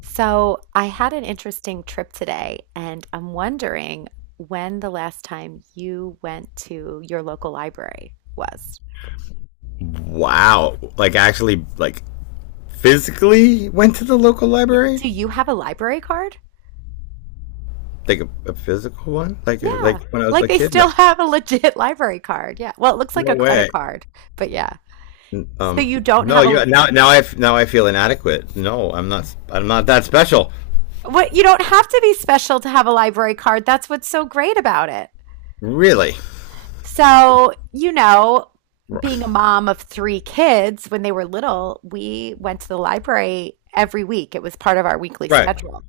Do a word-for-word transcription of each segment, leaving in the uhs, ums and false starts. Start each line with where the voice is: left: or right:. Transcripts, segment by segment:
right: So, I had an interesting trip today, and I'm wondering when the last time you went to your local library was.
left: Wow. Like actually like physically went to the local
right: Yeah.
left: library?
right: Do you have a library card?
left: Like a, a physical one? Like a,
right: Yeah.
left: like when I was
right: Like
left: a
right: they
left: kid? No.
right: still have a legit library card. Yeah. Well, it looks like
left: No
right: a credit
left: way.
right: card, but yeah. So
left: Um
right: you don't
left: no,
right: have a
left: you now now I f- now I feel inadequate. No, I'm not I'm not that special.
right: what you don't have to be special to have a library card. That's what's so great about it.
left: Really?
right: So, you know, being a mom of three kids, when they were little, we went to the library every week. It was part of our weekly
left: Right.
right: schedule.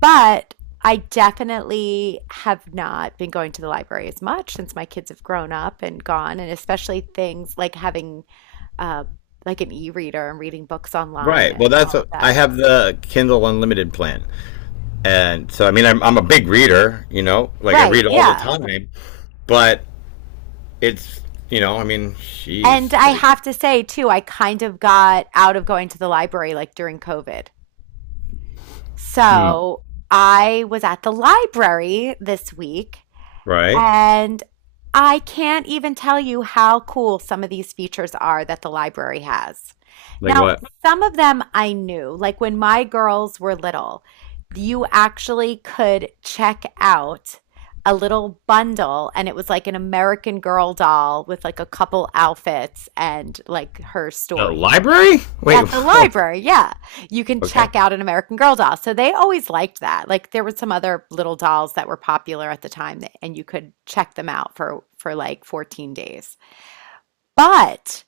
right: But I definitely have not been going to the library as much since my kids have grown up and gone, and especially things like having uh, like an e-reader and reading books online
left: Right. Well,
right: and
left: that's
right: all of
left: what, I
right: that.
left: have the Kindle Unlimited plan. And so I mean I'm I'm a big reader, you know? Like I
right: Right,
left: read all the
right: yeah.
left: time, but it's, you know, I mean,
right: And
left: jeez,
right: I
left: like
right: have to say too, I kind of got out of going to the library like during COVID.
left: mm,
right: So I was at the library this week
left: right?
right: and I can't even tell you how cool some of these features are that the library has.
left: Like
right: Now,
left: what?
right: some of them I knew, like when my girls were little, you actually could check out a little bundle and it was like an American Girl doll with like a couple outfits and like her
left: The
right: story.
left: library? Wait,
right: At the
left: hold
right: library, yeah. You can
left: on. Okay.
right: check out an American Girl doll. So they always liked that. Like there were some other little dolls that were popular at the time that, and you could check them out for for like fourteen days. But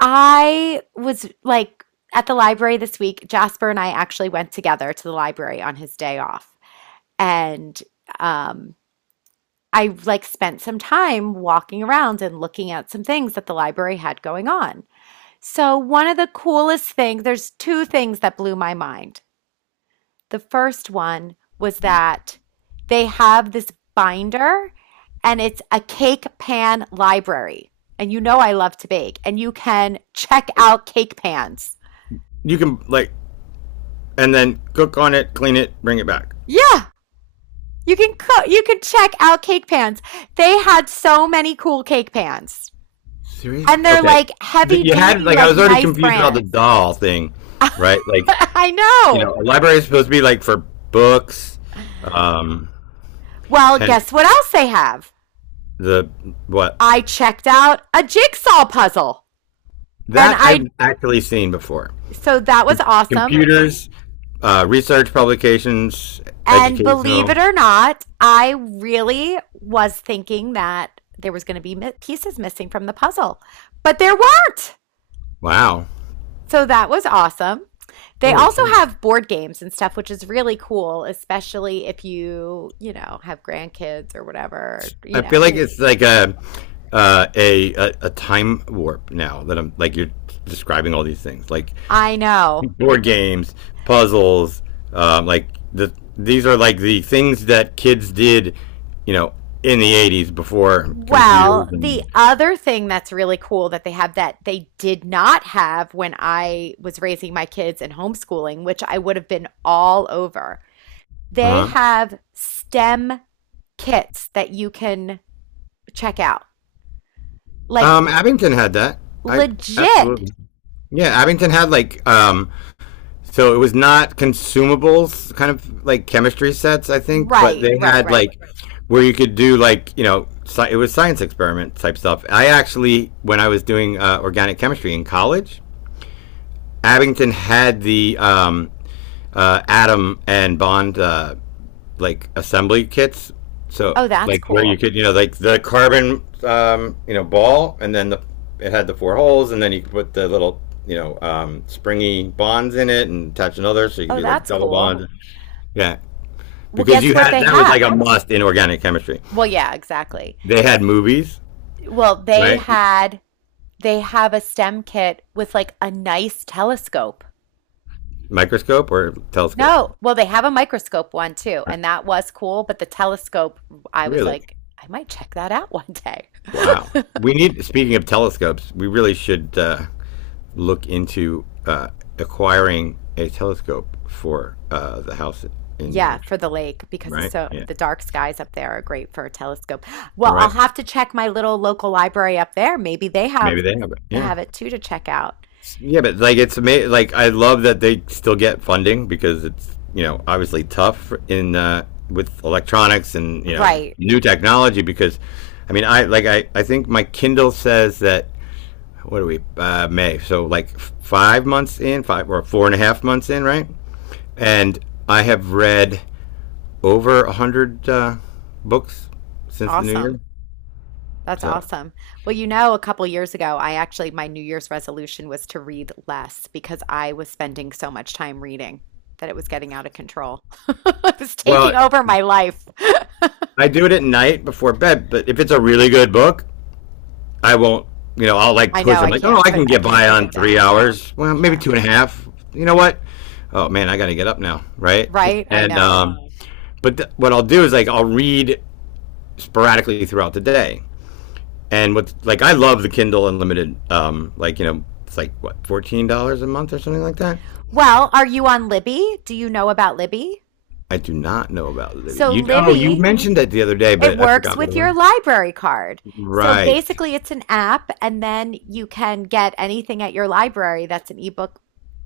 right: I was like at the library this week, Jasper and I actually went together to the library on his day off. And um I like spent some time walking around and looking at some things that the library had going on. So, one of the coolest things, there's two things that blew my mind. The first one was that they have this binder and it's a cake pan library. And you know I love to bake and you can check out cake pans.
left: You can like, and then cook on it, clean it, bring it back.
right: Yeah, you can cook, you can check out cake pans. They had so many cool cake pans.
left: Seriously?
right: And they're
left: Okay.
right: like heavy
left: You had
right: duty
left: like I
right: like
left: was already
right: nice
left: confused about the
right: brands.
left: doll thing, right? Like,
right: I
left: you
right: know.
left: know, a library is supposed to be like for books, um,
right: Well,
left: hence
right: guess what else they have?
left: the what
right: I checked out a jigsaw puzzle. And
left: that
right: I,
left: I've actually seen before.
right: so that was
left: Com-
right: awesome.
left: computers, uh, research publications,
right: And believe
left: educational.
right: it or not, I really was thinking that there was going to be mi- pieces missing from the puzzle, but there weren't.
left: Wow.
right: So that was awesome. They
left: Holy
right: also
left: cow.
right: have board games and stuff, which is really cool, especially if you, you know, have grandkids or whatever, you
left: I
right: know,
left: feel
right: if
left: like
right: you have
left: it's
right: people
left: like
right: coming
left: a
right: over.
left: uh, a, a a time warp now that I'm like you're describing all these things like
right: I know.
left: board games, puzzles, um, like the these are like the things that kids did, you know, in the eighties before computers
right: Well, the
left: and.
right: other thing that's really cool that they have that they did not have when I was raising my kids and homeschooling, which I would have been all over, they
left: Uh-huh.
right: have STEM kits that you can check out. Like
left: Um, Abington had that. I
right: legit.
left: absolutely. Yeah, Abington had like, um, so it was not consumables, kind of like chemistry sets, I think, but
right: Right,
left: they
right: right,
left: had
right: right.
left: like where you could do like, you know sci- it was science experiment type stuff. I actually, when I was doing uh, organic chemistry in college, Abington had the um, uh, atom and bond uh, like assembly kits. So
right: Oh, that's
left: like where you
right: cool.
left: could, you know like the carbon, um, you know ball, and then the it had the four holes, and then you put the little, you know um, springy bonds in it and attach another, so you could
right: Oh,
left: do like
right: that's
left: double
right: cool.
left: bond. Yeah,
right: Well,
left: because
right: guess
left: you
right: what
left: had
right: they
left: that was like a
right: have?
left: must in organic chemistry.
right: Well, yeah, exactly.
left: They had movies,
right: Well, they
left: right?
right: had, they have a STEM kit with like a nice telescope.
left: Microscope or telescope?
right: No, well, they have a microscope one too, and that was cool, but the telescope, I was
left: Really?
right: like, I might check that out one day.
left: Wow. We need. Speaking of telescopes, we really should uh, look into uh, acquiring a telescope for uh, the house in New
right: Yeah,
left: Hampshire,
right: for the lake because it's
left: right?
right: so
left: Yeah.
right: the dark skies up there are great for a telescope.
left: All
right: Well, I'll
left: right.
right: have to check my little local library up there. Maybe they
left: Maybe
right: have
left: they have it. Yeah.
right: have it too to check out.
left: Yeah, but like it's amazing. Like I love that they still get funding because it's, you know obviously tough in, uh, with electronics and, you know
right: Right.
left: new technology because I mean, I like I I think my Kindle says that what are we, uh, May, so like five months in five or four and a half months in, right, and I have read over a hundred uh, books since the new year.
right: Awesome. That's
left: So,
right: awesome. Well, you know, a couple years ago, I actually, my New Year's resolution was to read less because I was spending so much time reading that it was getting out of control. It was taking
left: well,
right: over my life.
left: I do it at night before bed. But if it's a really good book, I won't. You know, I'll like
right: I know,
left: push. I'm
right: I
left: like, oh,
right: can't
left: I
right: put,
left: can
right: I
left: get
right: can't
left: by
right: put
left: on
right: it
left: three
right: down.
left: hours. Well, maybe
right: Yeah.
left: two and a half. You know what? Oh man, I got to get up now, right?
right: Right? I
left: And,
right: know.
left: um, but th- what I'll do is like I'll read sporadically throughout the day. And what's like I love the Kindle Unlimited. Um, like, you know, it's like what, fourteen dollars a month or something like that.
right: Well, are you on Libby? Do you know about Libby?
left: I do not know about Libby.
right: So
left: You oh, you
right: Libby,
left: mentioned that the other day,
right: it
left: but I
right: works
left: forgot what
right: with
left: it was.
right: your library card. So
left: Right.
right: basically, it's an app, and then you can get anything at your library that's an ebook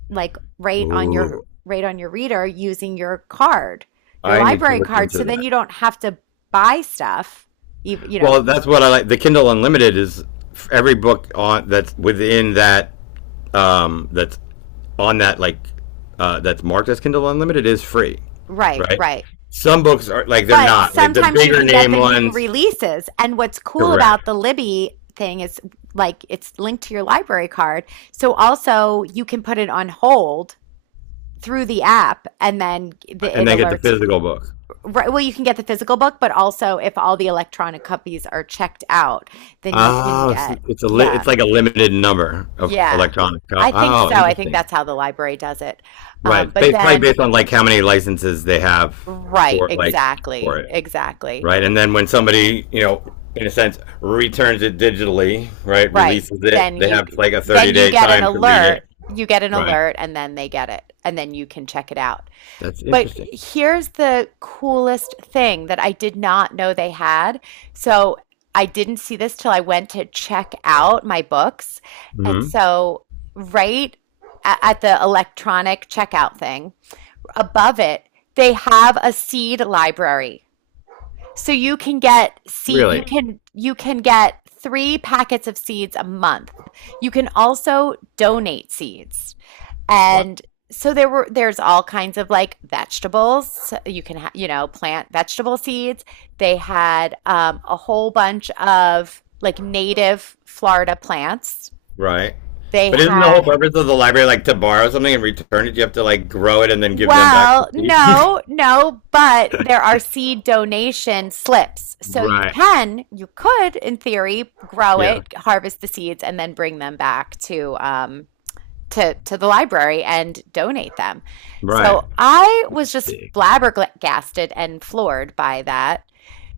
right: like right on your
left: Ooh,
right: right on your reader using your card, your
left: I need to
right: library
left: look
right: card.
left: into
right: So then
left: that.
right: you don't have to buy stuff, even you know,
left: Well, that's what I like. The Kindle Unlimited is every book on that's within that, um that's on that, like, uh that's marked as Kindle Unlimited is free,
right: right,
left: right?
right: right.
left: Some books are like they're
right: But
left: not like the
right: sometimes you
left: bigger
right: can get
left: name
right: the new
left: ones,
right: releases. And what's cool
left: correct?
right: about the Libby thing is like it's linked to your library card. So also you can put it on hold through the app and then the,
left: And
right: it
left: then get the
right: alerts you.
left: physical book.
right: Right, well, you can get the physical book, but also if all the electronic copies are checked out, then you can
left: Oh, so
right: get,
left: it's a li-
right: yeah.
left: it's like a limited number of
right: Yeah,
left: electronic. co-
right: I think so.
left: Oh,
right: I think
left: interesting.
right: that's how the library does it.
left: Right.
right: Um, but
left: Ba- probably
right: then,
left: based on like how many licenses they have
right: right,
left: for like for
right: exactly,
left: it.
right: exactly,
left: Right. And then when somebody, you know, in a sense, returns it digitally, right,
right: right.
left: releases it,
right: Then
left: they
right: you
left: have like a 30
right: then you
left: day
right: get an
left: time to read it.
right: alert. You get an
left: Right.
right: alert, and then they get it, and then you can check it out.
left: That's
right: But
left: interesting.
right: here's the coolest thing that I did not know they had. So I didn't see this till I went to check out my books, and
left: Hmm.
right: so right a- at the electronic checkout thing, above it, they have a seed library. So you can get seed you
left: Really?
right: can you can get three packets of seeds a month. You can also donate seeds.
left: Wow.
right: And so there were there's all kinds of like vegetables. So you can ha- you know plant vegetable seeds. They had um, a whole bunch of like native Florida plants
left: Right.
right: they
left: But isn't the
right: had.
left: whole purpose of the library like to borrow something and return it? You have to like grow it and then give them back the
right: Well,
left: seed?
right: no, no, but there are seed donation slips. So you
left: Right.
right: can, you could, in theory, grow
left: Yeah.
right: it, harvest the seeds, and then bring them back to um to to the library and donate them.
left: Right.
right: So I was just flabbergasted and floored by that.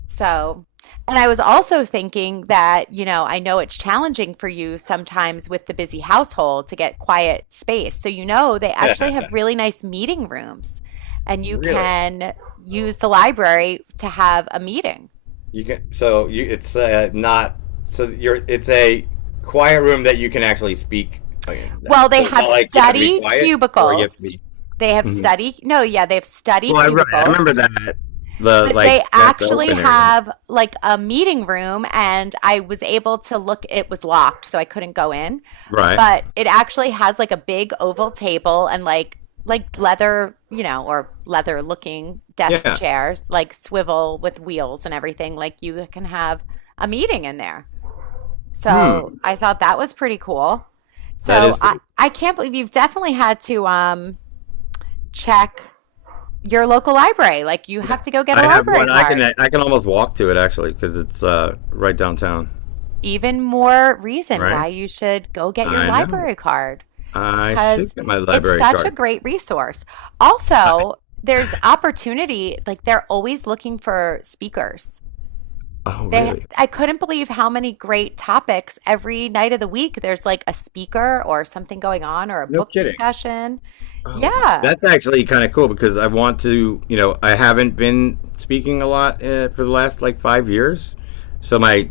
right: So, and I was also thinking that, you know, I know it's challenging for you sometimes with the busy household to get quiet space. So, you know, they actually have really nice meeting rooms and you
left: Really?
right: can use the library to have a meeting.
left: You can so you it's, uh, not. So you're it's a quiet room that you can actually speak in.
right: Well, they
left: So it's
right: have
left: not like you have to be
right: study
left: quiet or you have to
right: cubicles.
left: be.
right: They have
left: Mhm.
right: study, no, yeah, they have study
left: Well, I, right. I remember
right: cubicles,
left: that, the
right: but they
left: like that's the
right: actually
left: open area.
right: have like a meeting room and I was able to look, it was locked, so I couldn't go in
left: Right.
right: but it actually has like a big oval table and like like leather, you know, or leather looking desk
left: Yeah.
right: chairs, like swivel with wheels and everything. Like you can have a meeting in there.
left: Hmm.
right: So I thought that was pretty cool.
left: That
right: So
left: is
right: I
left: pretty.
right: I can't believe you've definitely had to um check your local library. Like you
left: Yeah.
right: have to go get a
left: I have
right: library
left: one. I can
right: card.
left: I can almost walk to it actually because it's uh right downtown.
right: Even more reason
left: Right.
right: why you should go get your
left: I know.
right: library card
left: I should
right: because
left: get my
right: it's
left: library
right: such a
left: card.
right: great resource.
left: I,
right: Also, there's opportunity, like they're always looking for speakers.
left: oh
right: They,
left: really?
right: I couldn't believe how many great topics every night of the week. There's like a speaker or something going on or a
left: No
right: book
left: kidding.
right: discussion.
left: Oh,
right: Yeah,
left: that's actually kind of cool because I want to, you know, I haven't been speaking a lot, uh, for the last like five years, so my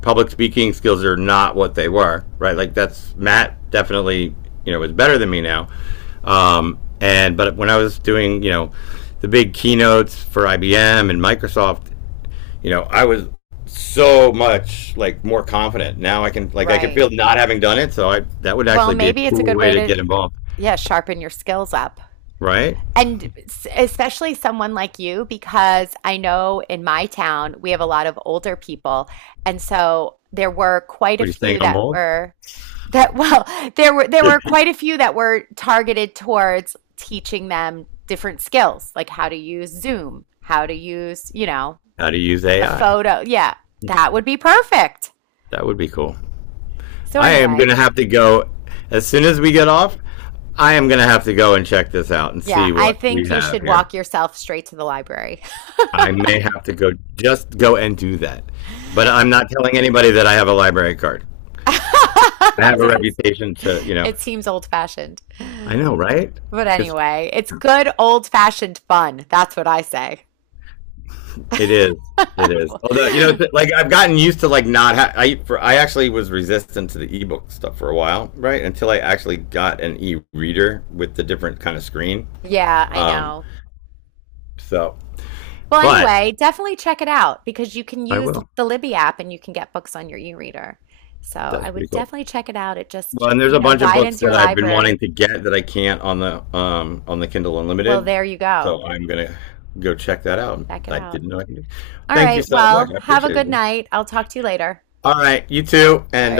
left: public speaking skills are not what they were, right? Like that's Matt, definitely, you know, is better than me now. Um, and but when I was doing, you know, the big keynotes for I B M and Microsoft, you know, I was so much like more confident now. I can like I can
right: right.
left: feel not having done it, so I that would
right: Well,
left: actually be a
right: maybe it's a
left: cool
right: good
left: way
right: way
left: to
right: to,
left: get involved,
right: yeah, sharpen your skills up.
left: right?
right: And especially someone like you, because I know in my town we have a lot of older people. And so there were quite a
left: What are you saying?
right: few
left: I'm
right: that
left: old.
right: were that well, there were there were quite a few that were targeted towards teaching them different skills, like how to use Zoom, how to use, you know,
left: How to use
right: a
left: A I.
right: photo. Yeah, that would be perfect.
left: That would be cool.
right: So
left: I am
right: anyway,
left: going to have to go as soon as we get off. I am going to have to go and check this out and
right: yeah,
left: see
right: I
left: what we
right: think you
left: have
right: should
left: here.
right: walk yourself straight to the library.
left: I may have to go just go and do that. But I'm not telling anybody that I have a library card. I have a
right: Does it,
left: reputation to, you know,
right: it seems old fashioned.
left: I know, right?
right: But
left: It's
right: anyway, it's good old fashioned fun. That's what I say.
left: it is. It is. Although, you know, like I've gotten used to like not ha- I for I actually was resistant to the ebook stuff for a while, right? Until I actually got an e-reader with the different kind of screen.
right: Yeah, I
left: Um
right: know.
left: So,
right: Well,
left: but
right: anyway, definitely check it out because you can
left: I
right: use
left: will.
right: the Libby app and you can get books on your e-reader. So I
left: That's pretty
right: would
left: cool.
right: definitely check it out. It just,
left: Well, and there's
right: you
left: a
right: know,
left: bunch of books
right: widens your
left: that I've been
right: library.
left: wanting to get that I can't on the um on the Kindle
right: Well,
left: Unlimited.
right: there you go.
left: So I'm gonna go check that out.
right: Check it
left: I
right: out.
left: didn't know I could. do-
right: All
left: Thank you
right: right.
left: so much.
right: Well,
left: I
right: have a
left: appreciate
right: good
left: it.
right: night. I'll talk to you later.
left: All right, you too,
right: All
left: and
right: right.
left: Uh,